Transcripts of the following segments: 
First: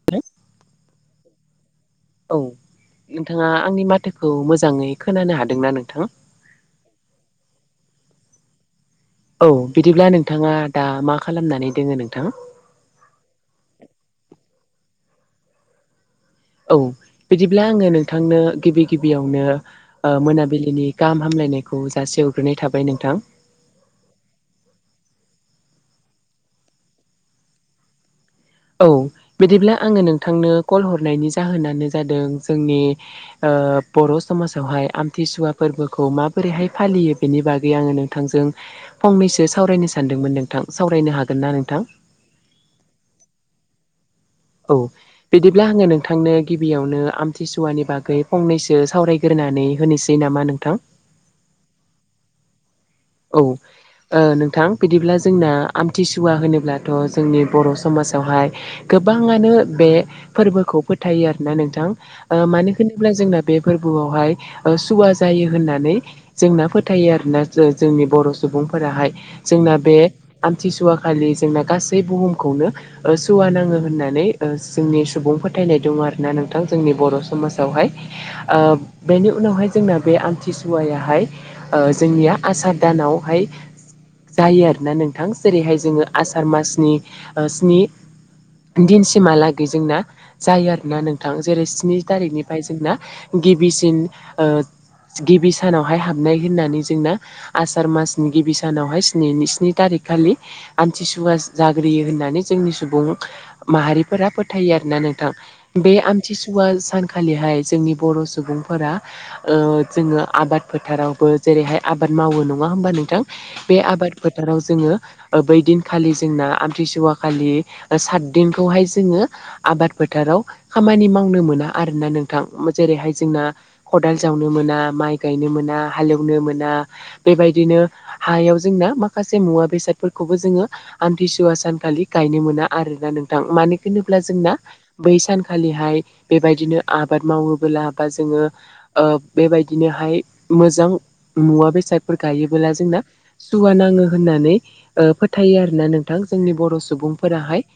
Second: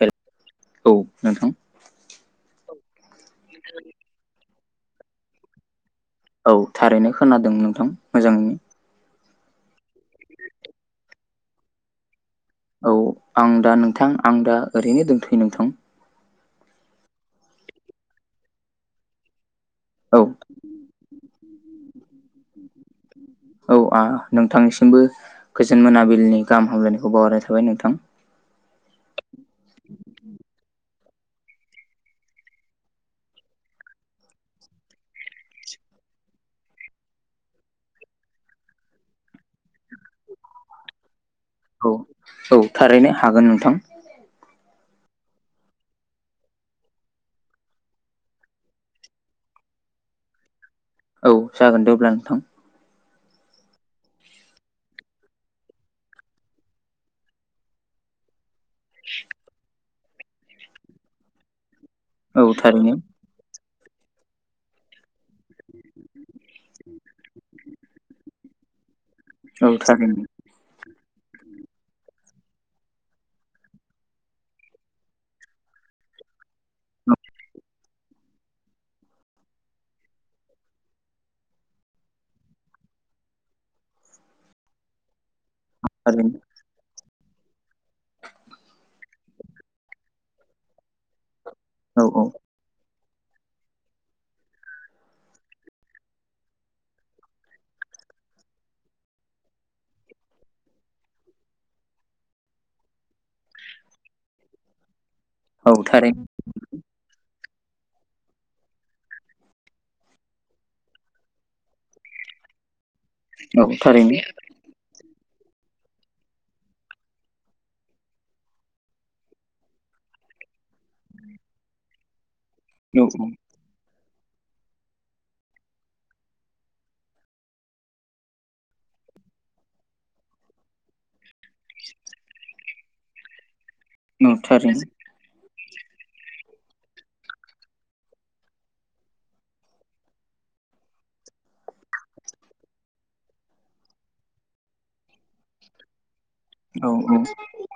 हेल' औ नोंथां औ नोंथांङा आंनि माथोखौ मोजांङै खोनानो हादोंना नोंथां। औ थारैनो खोनादों नोंथां मोजांङैनो। औ बिदिब्ला नोंथांङा दा मा खालामनानै दोङो नोंथां। औ आं दा नोंथां आं दा ओरैनो दंथै नोंथां। औ बिदिब्ला आंङो नोंथांनो गिबि गिबियावनो औ मोनाबिलि दिनै गाहाम हामलायनायखौ जासेवग्रोनाय थाबाय नोंथां। औ आ नोंथांनिसिमबो गोजोन मोनाबिलिनि गाहाम हामलायनायखौ बावहारनाय थाबाय नोंथां। औ बिदिब्ला आंङो नोंथांनो कल हरनायनि जाहोनानो जादों जोंनि ओ बर' समाजावहाय आमथिसुवा फोरबोखौ माबोरैहाय फालियो। बेनि बागै आंङो नोंथांजों फंनैसो सावरायनो सानदोंमोन नोंथां। सावरायनो हागोन ना नोंथां? औ औ थारैनो हागोन नोंथां। औ। बिदिब्ला आंङो नोंथांनो गिबियावनो आमथिसुवानि बागै फंनैसो सावरायग्रोनानै होनोसै। नामा नोंथां [unintelligible] औ जागोन दे अब्ला नोंथां। औ। ओ नोंथां बिदिब्ला जोंना आमथिसुवा होनोब्लाथ' जोंनि बर' समाजावहाय गोबाङानो बे फोरबोखौ फोथायो आरोना नोंथां ओ औ मानो थारैनो होनोब्ला जोंना बे फोरबोआवहाय ओ सुवा जायो होननानै जोंना फोथायो आरोना। जोंनि बर' सुबुंफोराहाय औ जोंना बे थारैनो आमथिसुवा खालि जोंना गासै बुहुमखौनो सुवा नाङो होननानै जोंनि सुबुं फोथायनाय दङ आरो ना नों नथां जोंनि बर' समाजावहाय आ बेनि उनावहाय जोंना बे आमथिसुवायाहाय जोंनिया आसार दानावहाय जायो आरोना नोंथां जेरैहाय जोङो आसार थारैनो मासनि स्नि दिनसिमहालागै जोंना जायो आरोना नोंथां जेरै स्नि औ थारिखनि औ ओमफ्राय जोंना गिबिसिन ओ गिबि सानावहाय हाबनाय होननानै जोंना आसार मासनि गिबि सानावहाय स्नि स्नि तारिख खालि आमथिसुवा जाग्रोयो होननानै जोंनि सुबुं माहारिफोरा फोथायो आरोना नों थां। औ बे थारैनो आमथिसुवा सानखालिहाय जोंनि बर' सुबुंफोरा ओ जोङो आबाद फोथारावबो जेरैहाय आबाद मावो नङा होमबा नोंथां औ बे आबाद थारैनो फोथाराव जोङो बैदिनखालि जोंना आमथिसुवा खालि सातदिनखौहाय जोङो आबाद फोथाराव खामानि मावनो मोना आरोना नों औ जेरैहाय जोंना औ खदाल जावनो मोना माइ गायनो मोना हालेवनो मोन ना बेबायदिनो हायाव जोंना माखासे मुवा बेसादफोरखौबो जोङो आान्थिसुवा सानखालि गायनो मोना आरोना नोंथां मानो होनोब्ला औ जोंना थारैनो बै सानखालिहाय बेबायदिनो आबाद मावोबोला बा जोङो ओ बेबायदिनोहाय मोजां मुवा बेसादफोर गायोबोला जोंना सुवा नाङो होननानै ओ फोथायो आर ना नों थां जोंनि बर' औ औ सुबुंफोराहाय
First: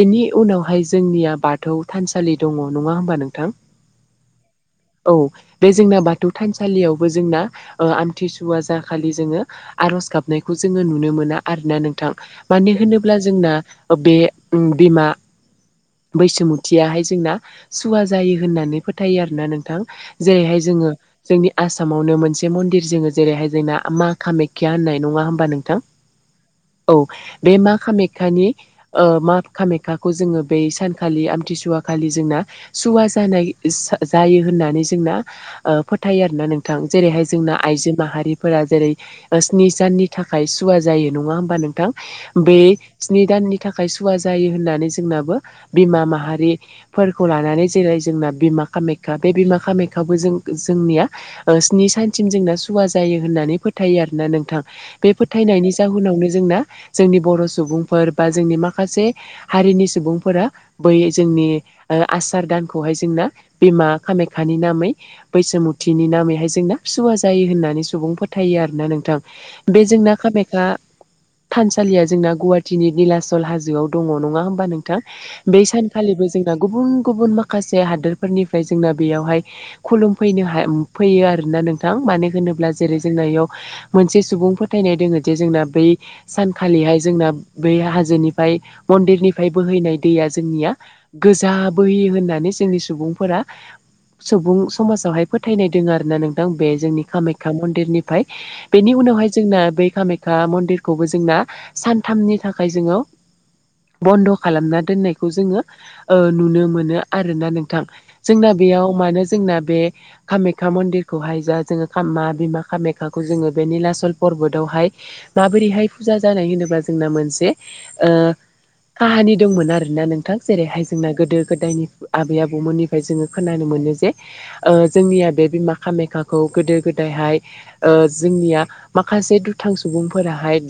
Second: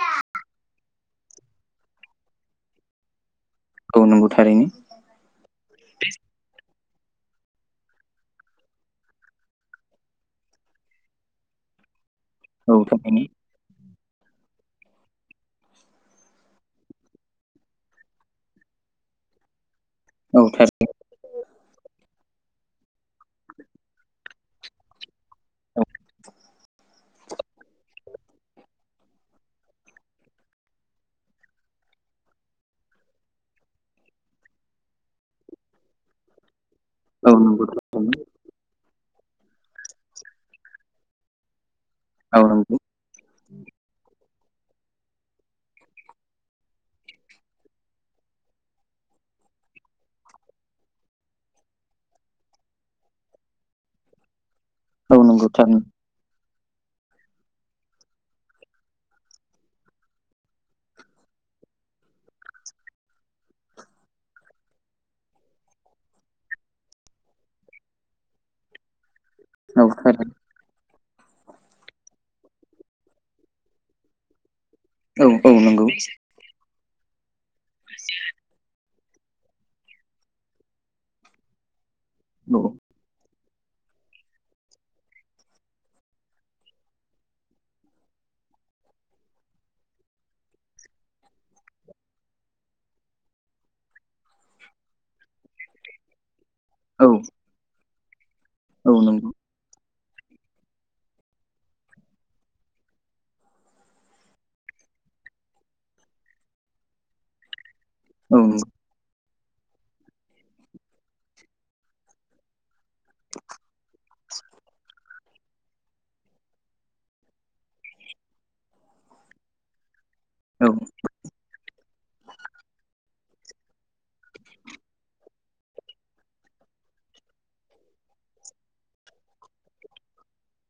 बेनि उनावहाय जोंनिया बाथौ थानसालि दङ नङा होमबा नोंथां औ नंगौ थारैनो। औ बे जोंना बाथौ थानसालियावबो जोंना ओ आमथिसुवा जाखालि जोङो आर'ज गाबनायखौ जोङो नुनो मोनो आरोना नोंथां। मानो औ होनोब्ला थारैनो जोंना बे बिमा बैसुमुथियाहाय जोंना सुवा जायो होननानै फोथायो आरोना नोंथां। औ जेरैहाय जोंङो थारैनो जोंनि आसामावनो मोनसे मोनसे मन्दिर जोंङो जेरैहाय जोंना मा कामाखाख्या होननाय नङा होमबा नोंथां? औ बे मा कामाख्याानि ओ मा कामाख्याखौ जोंङो बै सानखालि आमथिसुवा खालि जोंना सुवा जानाय सा जायो होननानै जोंना ओ फोथायो आर ना नोंथां। जेरै औ जोंना नंगौ आइजो थारैनो माहारिफोरा जेरै स्नि साननि थाखाय सुवा जायो नङा होमबा नोंथां औ बै नंगौ स्नि दाननि थाखाय सुवा जायो होननानै जोंनाबो बिमा माहारि फोरखौ लानानै जेरै जोंना बिमा कामाख्या बे बिमा कामाख्यावबो जों जोंनिया ओ स्नि साइ जोंना सुवा जायो होननानै फोथायो आरोोना नोंथां बे औ नंगौ फोथायनायनि थारैनो जाहोनावनो जोंना जोंनि बर' सुबुंफोर बा जोंनि माखासे हारिनि सुबुंफोरा बै जोंनि ओ आसार दानखौहाय जोंना बिमा खामाख्यानि नामै बैसुमुथिनि नामैहाय जोंना सुवा जायो होननानै सुबुं फोथायो आरोना नोंथां बे औ जोंना थारैनो खामायखा थानसालिया जोंना गुवाहाटिनि निलाचल हाजोआव दङ नङा होमबा नोंथां औ औ बै नंगौ सानखालिबो जों गुबुन गुबुन माखासे हादोरफोरनिफ्राय जोंना बेयावहाय खुलुमफैनो हाम फैयो आरोना नोंथां। मानो औ होनोब्ला जेरै- जोंना बेयाव मोनसे सुबुं फोथायनाय दोंङो जे जोंना बै सानखालिहाय जोंना बै हाजोनिफ्राय मन्दिरनिफ्राय बोहैनाय दैया जोंनिया गोजा बोहोयो होननानै जोंनि सुबुंफोरा सुबुं समाजावहाय फोथायनाय दङ आरोना नों बे जोंनि औ कामाख्या मन्दिरनिफ्राय। औ बेनि नंगौ उनावहाय जोंना बै कामाखया ओ मन्दिरखौबो जोंना सानथामनि थाखाय जोंङो बन्द' खालामना दोननायखौ जोंङो ओ नुनो मोनो आरोना नोंथां। औ जोंना नंगौ बेयाव मानो जोंना बे कामाख्या मन्दिर खौहाय जा जोंङो खामा बिमा खामायाखाखौ जोंङो बे निलाचल पबोतआवहाय माबोरैहाय फुजा जानाय होनोब्ला जोंना मोनसे ओ काहानि दंमोन आरोना नोंथां। जेरैहाय जोंना गोदो गोदायनि आबै आबौमोननिफ्राय जोंङो खोनानो मोनो जे ओ जोंनिया बे बिमा खामायख्खाखौ गोदो गोदायहाय ओ जोंनिया माखासे दुथां सुबुंफोराहाय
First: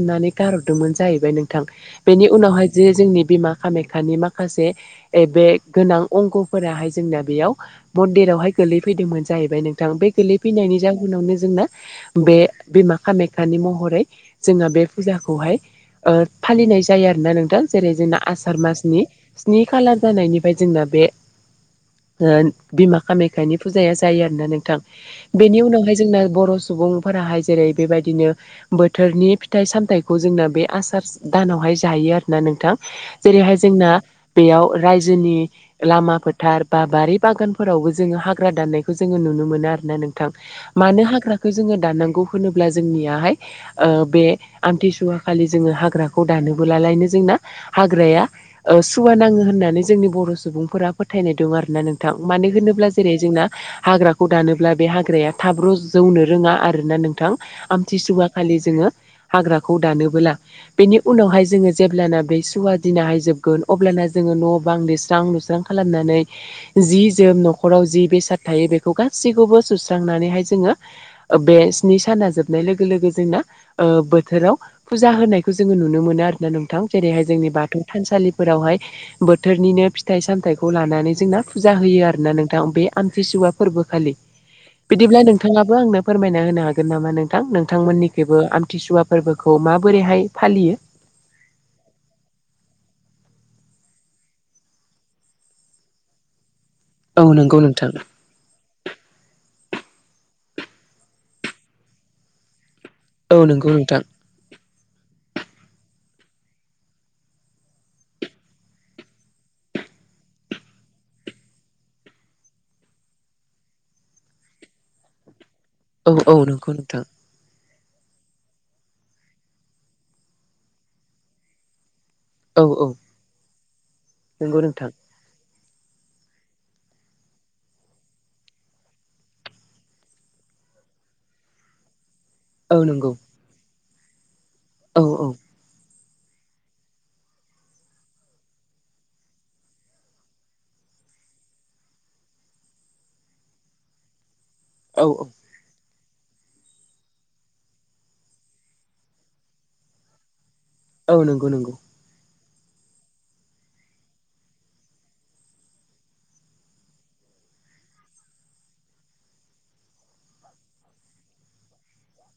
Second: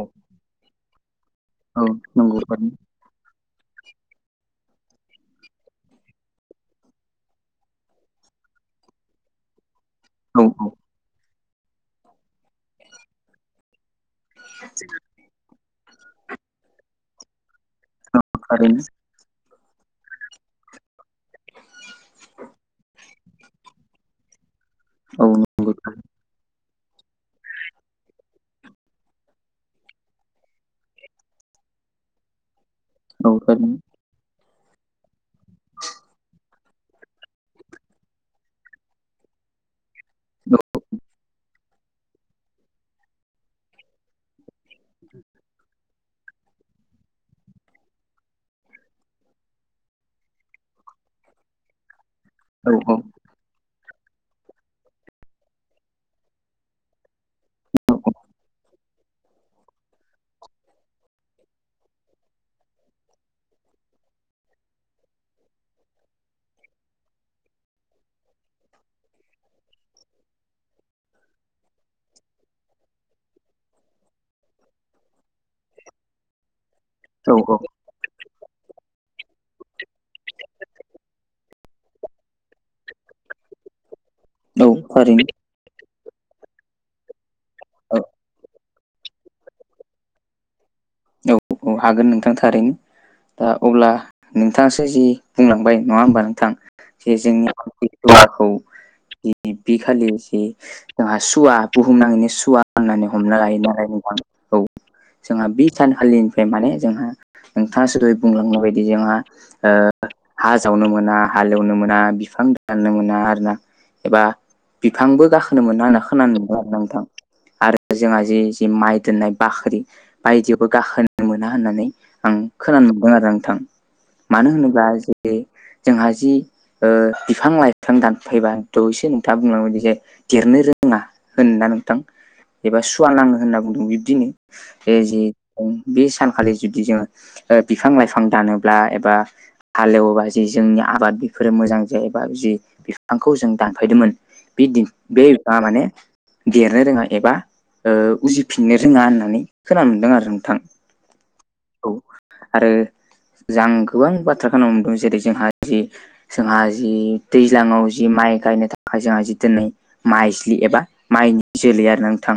औ गारहरदोंमोन जाहैबाय नोंथां। औ बेनि नंगौ उनावहाय थारैनो जे जोंनि बिमा खामायख्खानि माखासे ओयै बे गोनां अंगफोराहाय जोंना बेयाव मन्दिरावहाय गोलै फैदोंमोन। जाहैबाय नोंथां। बे औ गोलैफैनायनि जााहोनावनो जोंना बे बिमा खामाख्याानि महरै जोंहा बे फुजाखौहाय ओ फालिनाय जायो आरोना नोंथां। जेरै जोंना औ आसार थारैनो मासनि स्नि खालार जानायनिफ्राय जोंना बे ओ बिमा कामाय्खानि फुजाया जे जायो आरोना नोंथां। औ बेनि नंगौ उनावहाय जोंना बर' सुबुंफोराहाय जेरै बेबायदिनो बोथोरनि फिथाइ सामथायाइखौ जोंना बे आसार दानावहाय जायो आरोना नोंथां। औ जेरैहाय थारैनो जोंना बेयाव रायजोनि लामा फोथार बा बारि बागानफोरावबो जोंङो हाग्रा दानाय खौ जोंङो नुनो मोनो आरोना नोंथां। मानो हाग्राखौ जोंङो दाननांगौ होनोब्ला जोंनियाहाय ओ बे आमथिसुवा खालि जोंङो हाग्राखौ दानोबोलालायनो जोंना हाग्राया सुवा नांङो होननानै जोंनि बर' सुबुंफोरा फोथायनाय दं आर ना नों थां मानो औ होनोब्ला जेरै जोंना हाग्राखौ दानोब्ला बे हाग्राया थाब रौ जौनो रोङा आरोना नोंथां। आमथिसुवा खालि जोंङो हाग्राखौ दानोबोला बेनि उनावहाय जोंङो जेलाना बे सुवा दिनाहाय जोबगोन अब्ला जोंङो न' बां लिरस्रां लुस्रां खालामनानै जि जोम न'खराव जि बेसाद थायो बेखौ गासैखौबो सुस्रांनानैहाय जोङो। बे स्नि साना जोबनाय लोगो लोगो जोंना बोथोराव फुजा होनायखौ जोङो नुनो मोनो आरोना नोंथां। जेरैहाय औ जोंनि बाथौ थानसालिफोरावहाय बोथोरनिनो फिथाइ सामथायाइखौ लानानै जोंना फुजा होयो आरोना नोंथां। बे आम थ्रिसुवा फोरबो खालि। औ औ बिदिब्ला थारैनो नोंथाङाबो आंनो फोरमायना होनो हागोन नामा नोंथां? थां औ नोंथांमोननिखैबो आमथिसुवा फोरबोखौ माबोरैहाय फालियो औ औ हागोन नोंथां थारैनो। दा अब्ला नोंथाङासो जि बुंलांबाय नङा होमबा नोंथां जे औ जों नंगौ नोंथां [unintelligible] बि खालि जि जोंहा सुवा बुहुमनाङैनो सुवा होननानै औ हमना लायो नंगौ नालाय नोंथां। औ जोंहा बे सानखालिनिफ्राय माने जोंहा नोंथाङा जेरैयै बुंलांनाय बायदि जोंहा ओ हा जावनो मोना, हालेवनो मोना, बिफां दाननो मोना, आरो ना। एबा बिफांबो गाखोनो मोनना होनना औ औ खोनानो मोनदों आरो नंगौ ना नोंथां। आरो जोंहा जि जि माइ दोननाय बाख्रि बायदियावबो गाखोनो मोना होननानै आं औ औ खोनानो मोनदों आरो नोंथां। मानो नंगौ होनोब्ला नोंथां जे जोंहा जि बिफां लाइफां दानफायबा थ' एसे नोंथाङा बुंलांबाय जे देरनो रोङा होनो ना नोंथां औ एबा सुवा नंगौ नाङो होनना बुंदों बिब्दिनो औ जे बे सानखालि जुदि जोङो बिफां लाइफां दानोब्ला एबा हालेवबा जि जोंनि आबाद बेफोरो मोजां जायोबा जि बिफांखौ जों दानफायदोंमोन औ बे दा माने देरनो रोङा एबा उजिफिननो रोङा होननानै खोनानो मोनदों आरो। नोंथां। औ नंगौ नंगौ। आरो आं गोबां बाथ्रा खोनानो मोनदों जेरै जोंहा जि जोंहा जि दैज्लाङाव जि माइ गायनो थाखाय जोंहा जि दोनै माइज्लि एबा माइनि जोलै आरोना नोंथां।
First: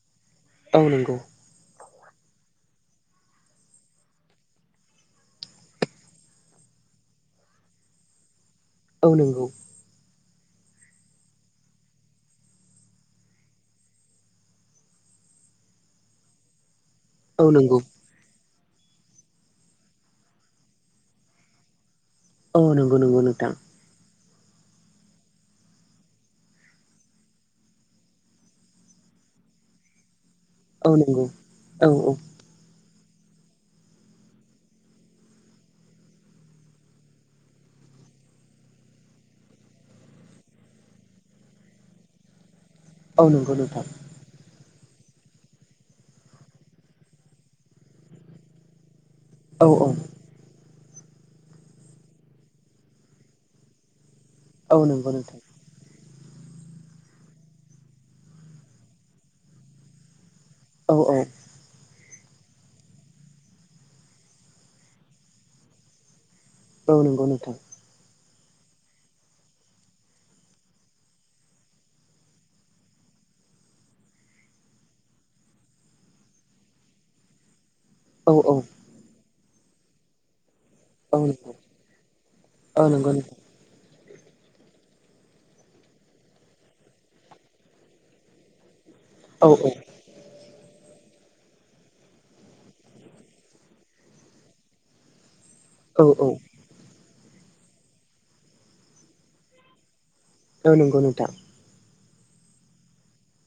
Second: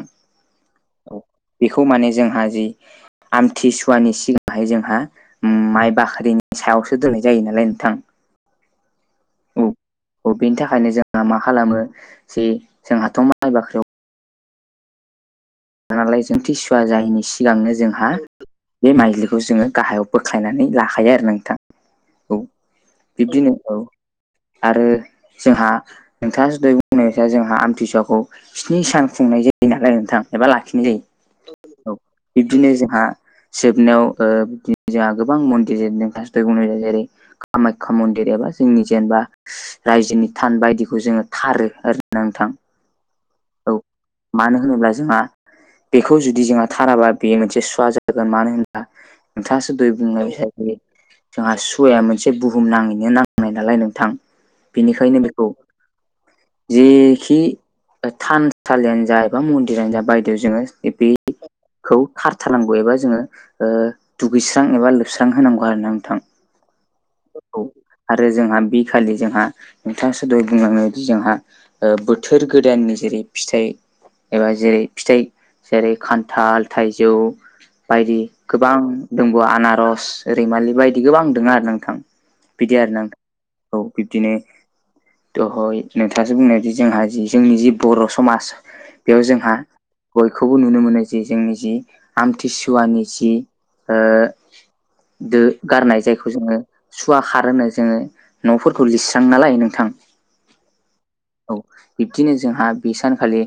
औ नंगौ। बेखौ माने जोंहा जि आमथिसुवानि सिगाङावहाय जोंहा माइ बाख्रिनि सायावसो दोननाय जायो नालाय नोंथां। औ नंगौ। औ बेनि थाखायनो जोंहा मा खालामो जे जोंहाथ' माइ बाख्रियाव नालाय जों थिसुवा जायैनि औ सिगांनो नंगौ जोंहा बे माइलिखौ जोङो गाहायाव बोख्लायनानै लाखायो आरो नोंथां। औ नंगौ नंगौ नोंथां बिब्दिनो औ आरो जोंहा नोंथाङा दहै बुंनाय बायसा जोंहा आमथिसुवखौ स्नि सान खुंनाय जायो नालाय नोंथां। एबा लाखिनाय औ नंगौ जायो। औ बिबदिनो जोंहा जोबनायाव बि जोंहा गोबां मन्दि [unintelligible] बुंनाय जायो जेरै कामाख्या मन्दिर एबा जोंनि जेनेबा रायजोनि थान बायदिखौ जोङो थारो आरो नोंथां। औ नंगौ नोंथां। मानो होनोब्ला जोंहा बेखौ जुदि जोंहा थाराबा बे मोनसे सुवा जागोन मानो होनब्ला औ नोंथाङासो औ दहै बुंनाय जोंहा सुवाया मोनसे बुहुम नाङैनो नांनाय नालाय नोंथां। औ नंगौ बेनिखायनो नोंथां बेखौ जेखि थानसालियानो जा एबा मन्दिरानो जा बायदियाव जोङो औ बे औ। खौ खारथारनांगौ एबा जोङो दुगैस्रां एबा लोबस्रां होनांगौ आरोना नोंथां। औ नंगौ नोंथां। औ आरो जोंहा बे खालि जोंहा नोंथांसो दहै बुंलांनाय बायदि जोंहा बोथोर गोदाननि जेरै फिथाइ एबा जेरै फिथाइ जेरै खान्थाल थाइजौ बायदि औ औ गोबां दंबावो आनारस, रैमालि बायदि औ गोबां दङ नंगौ आरो नोंथां। बिदि औ आरोना। नंगौ नोंथां औ बिब्दिनो। दहै नोंथाङासो बुंनायदि जोंहा जि जोंनि जि बर' समाज बेयाव औ जोंहा औ बयखौबो नुनो मोनो जे जोंनि जि आमथिसुवानि जि ओ दो गारनाय औ औ जायखौ जोङो। सुवा खार होनो जोङो न'फोरखौ लिरस्रां नालाय नोंथां। औ नंगौ नोंथां। औ बिब्दिनो जोंहा बे सानखालि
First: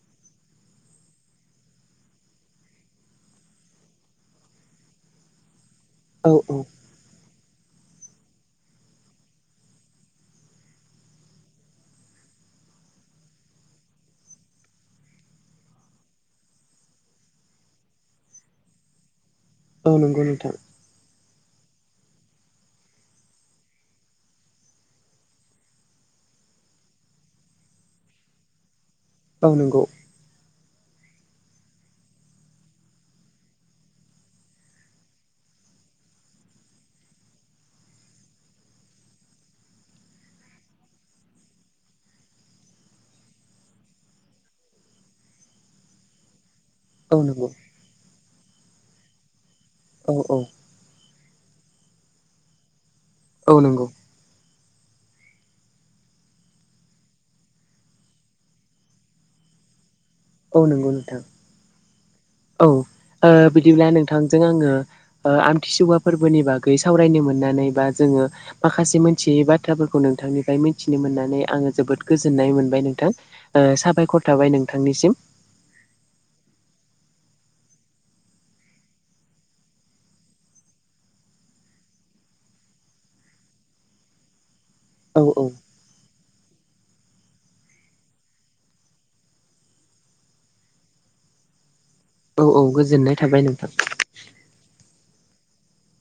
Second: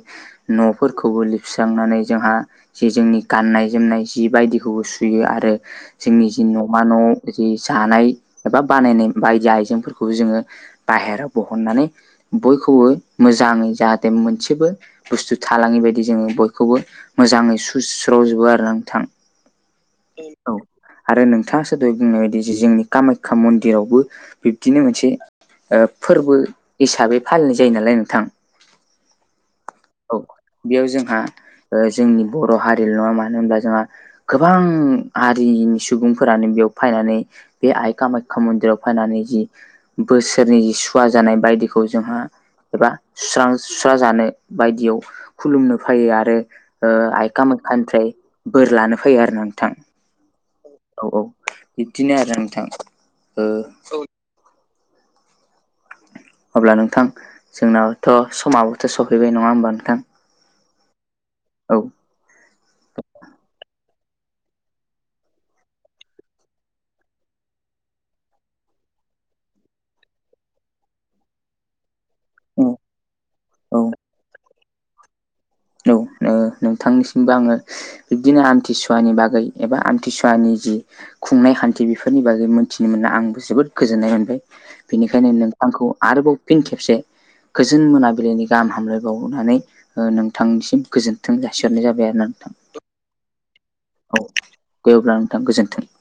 न'फोरखौबो लिरस्रांनानै जोंहा जे जोंनि गाननाय जोमनाय जि बायदिखौबो सुयो आरो जोंनि औ जि औ न'मा न' जि जानाय एबा बानायनाय बायदि आइजेंफोरखौबो जोङो बाहेराव बहननानै बयखौबो मोजाङै जाहाथे मोनसेबो बुस्थु थालाङि बायदि जोङो बयखौबो मोजाङै सुस्रजोबो आरो ना नोंथां। औ नंगौ औ नोंथां। आरो नोंथाङासो दहै बुंनाय बायदि जि जोंनि कामाख्या मन्दिरावबो बिब्दिनो मोनसे ओ फोरबो हिसाबै फालिनाय जायो नालाय नोंथां। औ नोंगौ। औ बेयाव जोंहा ओ जोंनि बर' हारिल' नङा मानो होनब्ला जोंहा गोबां हारिनि सुबुंफोरानो बेयाव फायनानै बे आय कामाख्या मन्दिराव फायनानै जि बोसोरनि जि सुवा जानाय बायदिखौ जोंहा एबा सुस्रां सुस्रा जानो बायदियाव खुलुमनो फैयो आरो ओ औ आइ नंगौ कामाख्या निफ्राय बोर लानो फैयो आरो ना नोंथां। औ औ। औ औ बिदिनो आरो नोंथां। ओ औ अब्ला नोंथां जोंनावथ' समाबोथ' सफैबाय नङा होमबा नोंथां? औ नोंगौ नोंथां। औ। औ। ओ बिदिब्ला नोंथांजों आङो ओ आमथिसुवा फोरबोनि बागै सावरायनो मोननानै, बा जोङो माखासे मोन्थियै बाथ्राफोरखौ नोंथांनिफ्राय मिथिनो मोननानै आङो जोबोद गोजोन्नाय औ मोनबाय नोंथां। ओ साबायखर थाबाय नोंथांनिसिम। औ। ओ नोंथांनिसिमबो आङो बिब्दिनो आमथिसुवानि बागै एबा आमथिसुवानि जि खुंनाय खान्थि बिफोरनि बागै मोन्थिनो मोनना आंबो जोबोद गोजोननाय मोनबाय। औ बिनिखायनो औ नोंथांखौ आरोबाव फिन खेबसे गोजोन मोनाबिलिनि गाहाम हामलायबावनानै ओ नों थांनिसिम गोजोन्थों जासिहरनाय जाबाय आरो औ नोंथां औ गोजोननाय थाबाय नोंथां। औ। अब्ला नोंथां गोजोन्थों ।